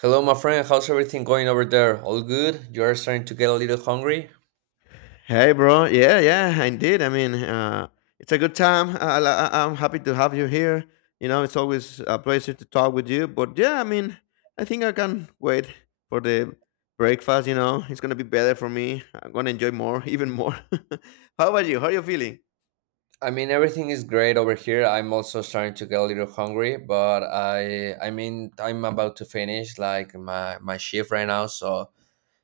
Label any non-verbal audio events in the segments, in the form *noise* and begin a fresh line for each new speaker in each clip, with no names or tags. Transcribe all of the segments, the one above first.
Hello, my friend. How's everything going over there? All good? You are starting to get a little hungry?
Hey, bro. Yeah, yeah, indeed. I mean, it's a good time. I'm happy to have you here. You know, it's always a pleasure to talk with you. But yeah, I mean, I think I can wait for the breakfast. You know, it's gonna be better for me. I'm gonna enjoy more, even more. *laughs* How about you? How are you feeling?
I mean, everything is great over here. I'm also starting to get a little hungry, but I mean, I'm about to finish like my shift right now, so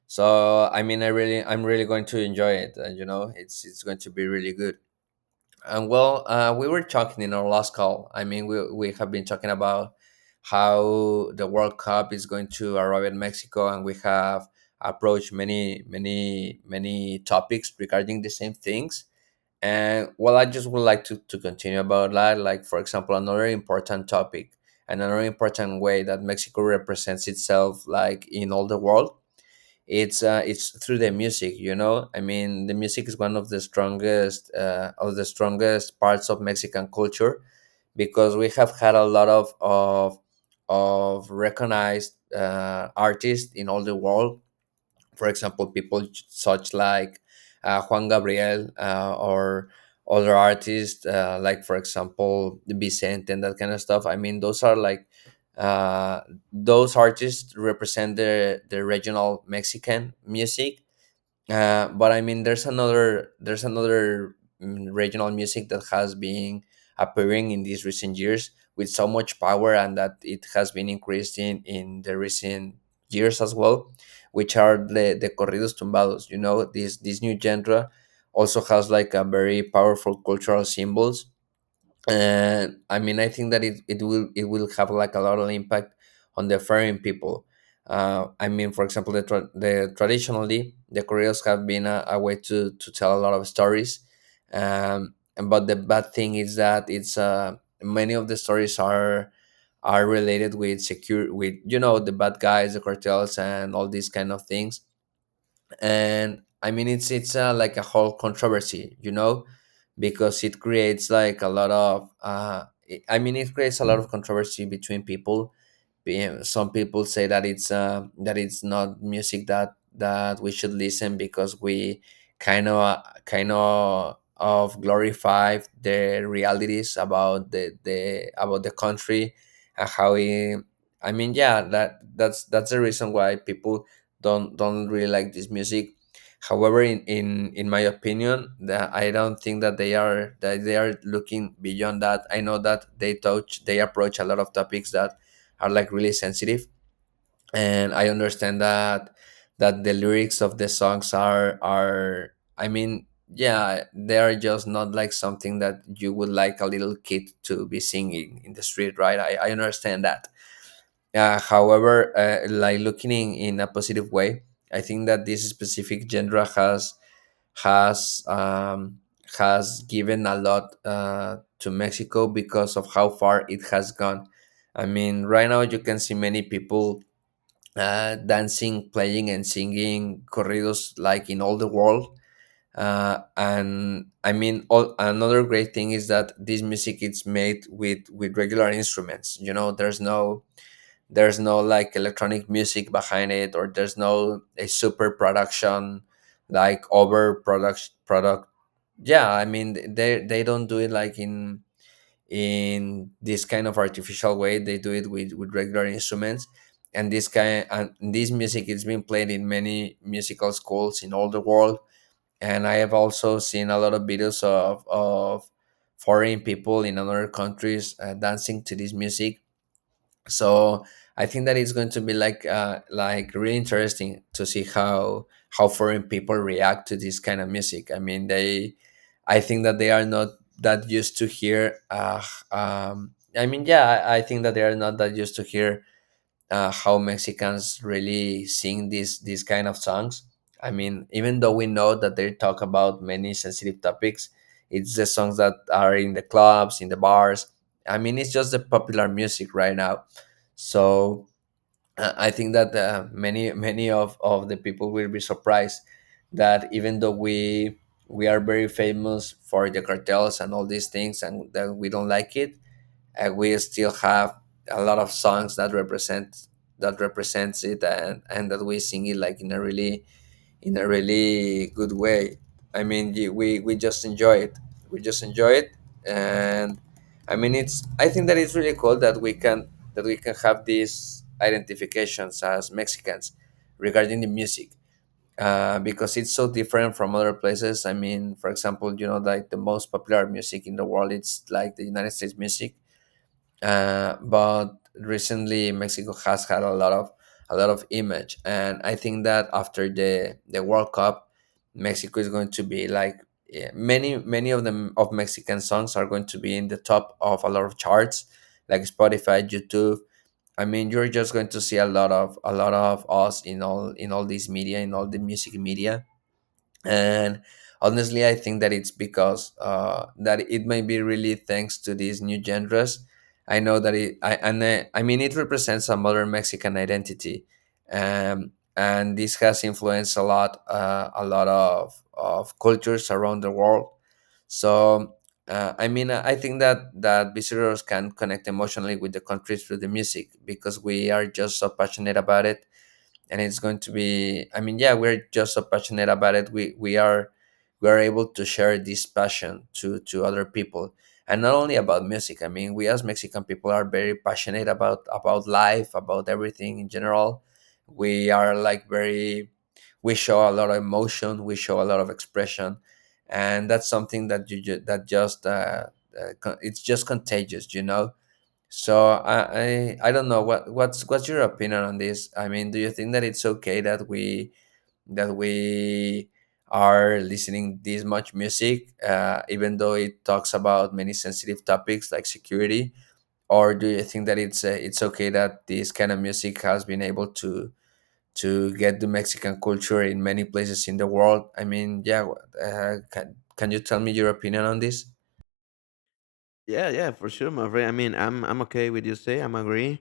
so I mean, I'm really going to enjoy it, and you know, it's going to be really good. And well, we were talking in our last call. I mean, we have been talking about how the World Cup is going to arrive in Mexico, and we have approached many topics regarding the same things. And well, I just would like to continue about that. Like, for example, another important topic and another important way that Mexico represents itself, like in all the world, it's through the music, you know. I mean, the music is one of the strongest parts of Mexican culture, because we have had a lot of recognized artists in all the world. For example, people such like Juan Gabriel, or other artists, like for example Vicente, and that kind of stuff. I mean, those are like uh, those artists represent the regional Mexican music. But I mean, there's another regional music that has been appearing in these recent years with so much power, and that it has been increasing in the recent years as well, which are the corridos tumbados. You know, this new genre also has like a very powerful cultural symbols. And I mean, I think that it will have like a lot of impact on the foreign people. I mean, for example, the traditionally the Koreans have been a way to tell a lot of stories. But the bad thing is that it's many of the stories are related with secure with you know, the bad guys, the cartels, and all these kind of things. And I mean, it's like a whole controversy, you know, because it creates like a lot of I mean, it creates a lot of controversy between people. Some people say that it's not music that we should listen, because we kind of glorify the realities about the about the country and how it, I mean, yeah, that's the reason why people don't really like this music. However, in my opinion, that I don't think that they are, looking beyond that. I know that they approach a lot of topics that are like really sensitive, and I understand that, the lyrics of the songs are, I mean, yeah, they are just not like something that you would like a little kid to be singing in the street, right? I understand that. However, like looking in a positive way, I think that this specific genre has has um, has given a lot to Mexico because of how far it has gone. I mean, right now you can see many people dancing, playing, and singing corridos like in all the world. And I mean, another great thing is that this music is made with regular instruments. You know, there's no like electronic music behind it, or there's no a super production like over product product. Yeah, I mean, they don't do it like in this kind of artificial way. They do it with regular instruments. And this music is being played in many musical schools in all the world. And I have also seen a lot of videos of foreign people in other countries dancing to this music. So I think that it's going to be like really interesting to see how foreign people react to this kind of music. I mean, they, I think that they are not that used to hear um I mean, yeah, I think that they are not that used to hear how Mexicans really sing these kind of songs. I mean, even though we know that they talk about many sensitive topics, it's the songs that are in the clubs, in the bars. I mean, it's just the popular music right now. So I think that many of the people will be surprised that even though we are very famous for the cartels and all these things, and that we don't like it, and we still have a lot of songs that represent, that represents it and that we sing it like in a really, in a really good way. I mean, we just enjoy it, we just enjoy it. And I mean, it's, I think that it's really cool that we can, that we can have these identifications as Mexicans regarding the music. Because it's so different from other places. I mean, for example, you know, like the most popular music in the world, it's like the United States music. But recently Mexico has had a lot of, a lot of image. And I think that after the World Cup, Mexico is going to be like, yeah, many, many of them of Mexican songs are going to be in the top of a lot of charts, like Spotify, YouTube. I mean, you're just going to see a lot of, a lot of us in all, in all this media, in all the music media. And honestly, I think that it's because that it may be really thanks to these new genres. I know that it I and I, I mean, it represents a modern Mexican identity. And this has influenced a lot of cultures around the world. So I mean, I think that visitors can connect emotionally with the country through the music, because we are just so passionate about it. And it's going to be, I mean, yeah, we're just so passionate about it. We are able to share this passion to other people. And not only about music, I mean, we as Mexican people are very passionate about life, about everything in general. We are like very, we show a lot of emotion, we show a lot of expression. And that's something that that just it's just contagious, you know. So I don't know what's your opinion on this? I mean, do you think that it's okay that we, that we are listening this much music, even though it talks about many sensitive topics like security? Or do you think that it's okay that this kind of music has been able to get the Mexican culture in many places in the world? I mean, yeah, can you tell me your opinion on this?
Yeah, yeah, for sure, my friend. I mean, I'm okay with you. Say, I'm agree.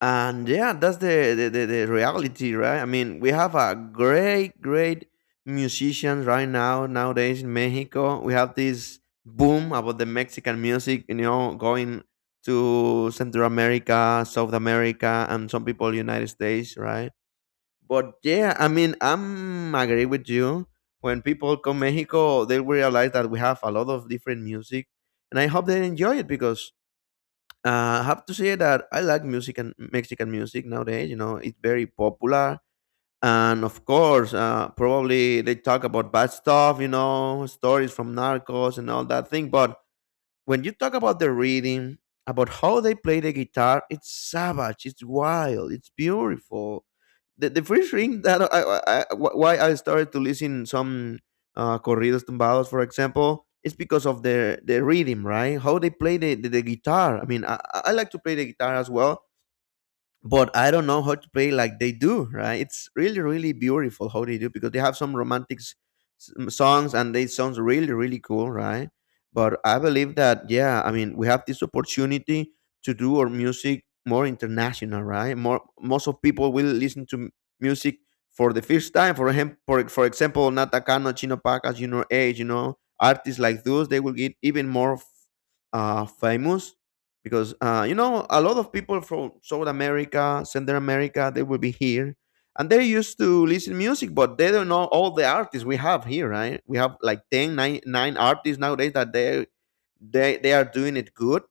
And yeah, that's the reality, right? I mean, we have a great musicians right now nowadays. In Mexico we have this boom about the Mexican music, you know, going to Central America, South America, and some people United States, right? But yeah, I mean, I'm agree with you. When people come Mexico, they will realize that we have a lot of different music, and I hope they enjoy it because I have to say that I like music and Mexican music nowadays. You know, it's very popular, and of course, probably they talk about bad stuff. You know, stories from narcos and all that thing. But when you talk about the reading, about how they play the guitar, it's savage, it's wild, it's beautiful. The first thing that why I started to listen some corridos tumbados, for example, is because of their rhythm, right? How they play the guitar. I mean, I like to play the guitar as well, but I don't know how to play like they do, right? It's really, really beautiful how they do, because they have some romantic songs, and they sounds really, really cool, right? But I believe that yeah, I mean, we have this opportunity to do our music more international, right? More most of people will listen to music for the first time. For him, for example, Nata Cano, Chino Pacas, you know, age, you know, artists like those, they will get even more famous, because you know, a lot of people from South America, Central America, they will be here, and they're used to listen music, but they don't know all the artists we have here, right? We have like 10, nine artists nowadays that they are doing it good.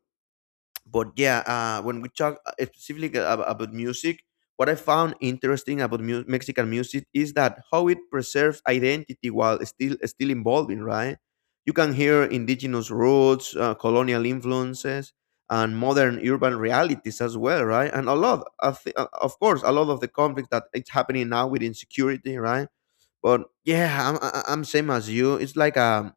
But yeah, when we talk specifically about music, what I found interesting about Mexican music is that how it preserves identity while still evolving, right? You can hear indigenous roots, colonial influences, and modern urban realities as well, right? And a lot of, of course a lot of the conflict that it's happening now with insecurity, right? But yeah, I'm same as you. It's like a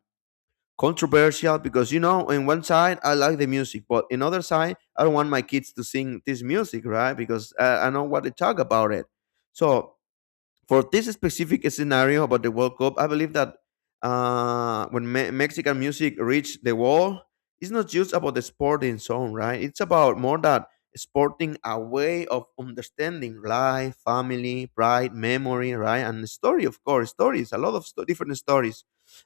controversial, because you know, in one side I like the music, but in other side I don't want my kids to sing this music, right? Because I know what they talk about it. So for this specific scenario about the World Cup, I believe that when Mexican music reached the world, it's not just about the sporting zone, right? It's about more that sporting, a way of understanding life, family, pride, memory, right? And the story, of course, stories, a lot of different stories.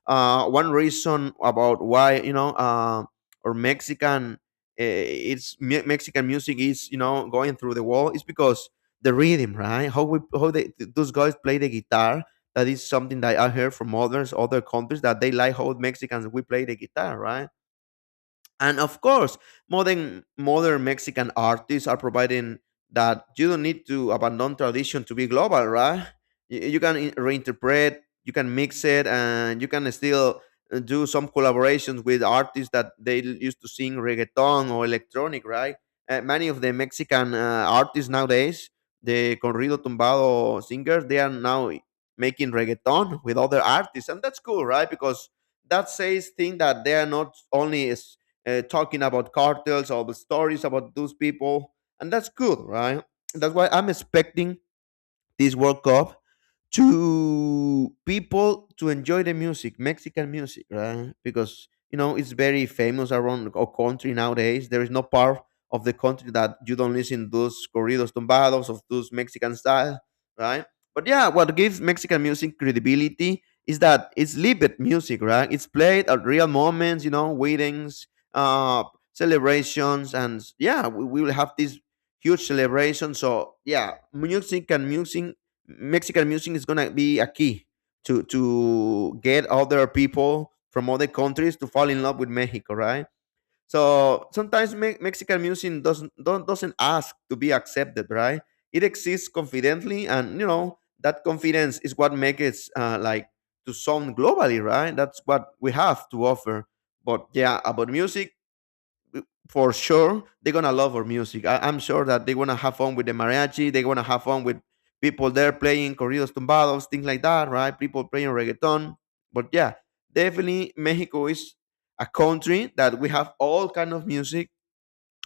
One reason about why, you know, or Mexican, it's Mexican music is, you know, going through the world is because the rhythm, right? How we how they those guys play the guitar. That is something that I heard from others, other countries, that they like how Mexicans we play the guitar, right? And of course, modern Mexican artists are providing that you don't need to abandon tradition to be global, right? You can reinterpret, you can mix it, and you can still do some collaborations with artists that they used to sing reggaeton or electronic, right? Many of the Mexican artists nowadays, the corrido tumbado singers, they are now making reggaeton with other artists, and that's cool, right? Because that says thing that they are not only talking about cartels, all the stories about those people, and that's cool, right? That's why I'm expecting this world cup to people to enjoy the music, Mexican music, right? Because you know, it's very famous around our country nowadays. There is no part of the country that you don't listen to those corridos tumbados of those Mexican style, right? But yeah, what gives Mexican music credibility is that it's lived music, right? It's played at real moments, you know, weddings, uh, celebrations, and yeah, we will have this huge celebration. So yeah, music and music Mexican music is gonna be a key to get other people from other countries to fall in love with Mexico, right? So sometimes Mexican music doesn't don't, doesn't ask to be accepted, right? It exists confidently, and you know that confidence is what makes it like to sound globally, right? That's what we have to offer. But yeah, about music, for sure they're gonna love our music. I, I'm sure that they want to have fun with the mariachi. They want to have fun with people there playing corridos tumbados, things like that, right? People playing reggaeton. But yeah, definitely Mexico is a country that we have all kind of music,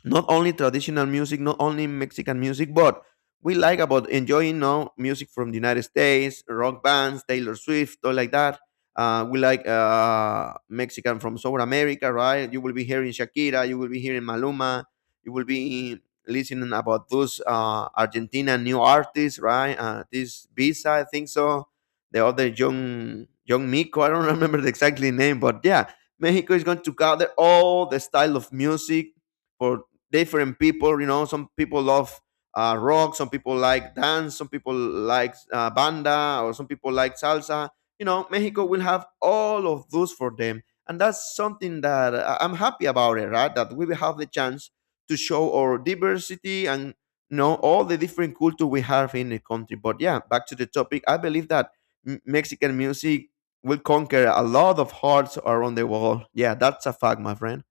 not only traditional music, not only Mexican music, but we like about enjoying now music from the United States, rock bands, Taylor Swift, all like that. We like Mexican from South America, right? You will be hearing Shakira, you will be hearing Maluma, you will be listening about those Argentina new artists, right? This Visa, I think so. The other young Miko, I don't *laughs* remember the exactly name, but yeah, Mexico is going to gather all the style of music for different people. You know, some people love rock, some people like dance, some people like banda, or some people like salsa. You know, Mexico will have all of those for them, and that's something that I'm happy about it. Right, that we will have the chance to show our diversity and you know all the different culture we have in the country. But yeah, back to the topic. I believe that Mexican music will conquer a lot of hearts around the world. Yeah, that's a fact, my friend.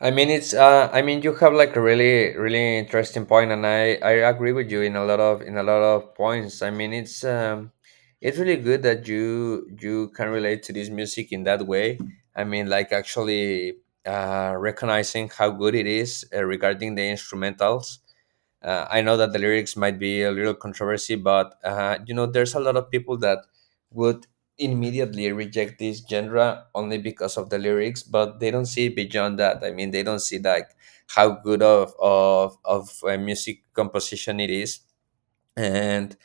I mean, it's. I mean, you have like a really, really interesting point, and I agree with you in a lot of, in a lot of points. I mean, it's really good that you can relate to this music in that way. I mean, like actually, recognizing how good it is, regarding the instrumentals. I know that the lyrics might be a little controversy, but you know, there's a lot of people that would immediately reject this genre only because of the lyrics, but they don't see beyond that. I mean, they don't see like how good of music composition it is. And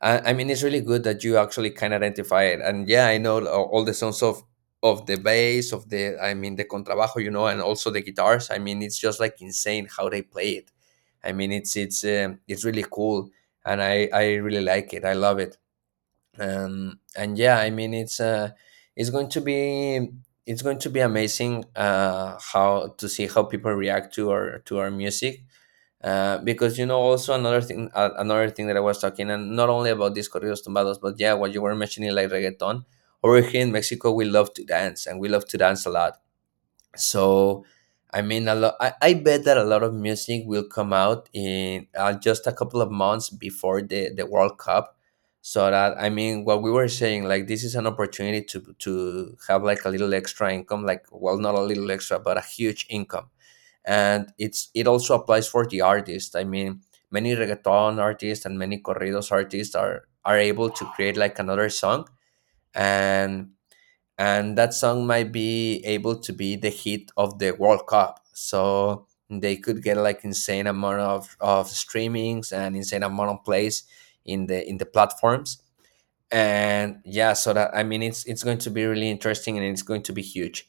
I mean, it's really good that you actually can identify it. And yeah, I know all the sounds of the bass, of the, I mean the contrabajo, you know, and also the guitars. I mean, it's just like insane how they play it. I mean, it's really cool, and I really like it. I love it. And yeah, I mean, it's going to be, it's going to be amazing, how to see how people react to our, to our music. Because you know, also another thing, another thing that I was talking, and not only about these corridos tumbados, but yeah, what you were mentioning, like reggaeton. Over here in Mexico, we love to dance, and we love to dance a lot. So I mean, a lot, I bet that a lot of music will come out in just a couple of months before the World Cup. So that, I mean, what we were saying, like, this is an opportunity to have like a little extra income, like, well, not a little extra, but a huge income. And it also applies for the artist. I mean, many reggaeton artists and many corridos artists are able to create like another song, and and that song might be able to be the hit of the World Cup. So they could get like insane amount of streamings and insane amount of plays in the platforms. And yeah, so that, I mean, it's going to be really interesting, and it's going to be huge.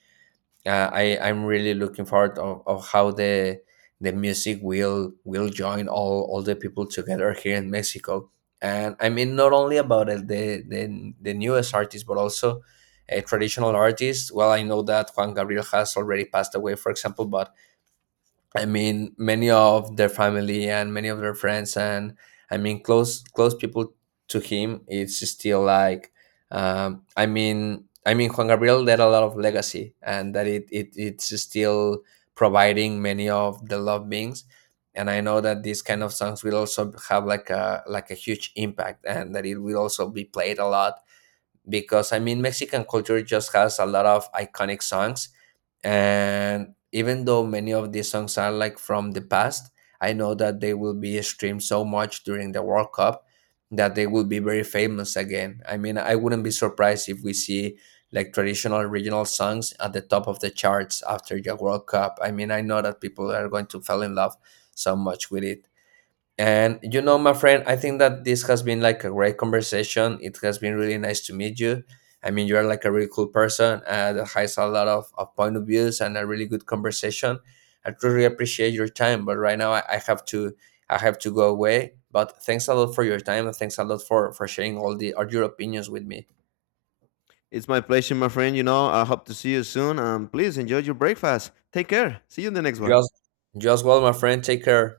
I, I'm really looking forward of how the music will join all the people together here in Mexico. And I mean, not only about the, the newest artists, but also traditional artists. Well, I know that Juan Gabriel has already passed away, for example. But I mean, many of their family and many of their friends, and I mean, close people to him, it's still like, I mean, Juan Gabriel left a lot of legacy, and that it's still providing many of the love beings. And I know that these kind of songs will also have like a huge impact, and that it will also be played a lot, because I mean, Mexican culture just has a lot of iconic songs. And even though many of these songs are like from the past, I know that they will be streamed so much during the World Cup, that they will be very famous again. I mean, I wouldn't be surprised if we see like traditional regional songs at the top of the charts after the World Cup. I mean, I know that people are going to fall in love so much with it. And you know, my friend, I think that this has been like a great conversation. It has been really nice to meet you. I mean, you're like a really cool person that has a lot of point of views, and a really good conversation. I truly appreciate your time, but right now I have to, I have to go away. But thanks a lot for your time, and thanks a lot for sharing all the, all your opinions with me.
It's my pleasure, my friend. You know, I hope to see you soon. And please enjoy your breakfast. Take care. See you in the next one.
Just just well, my friend. Take care.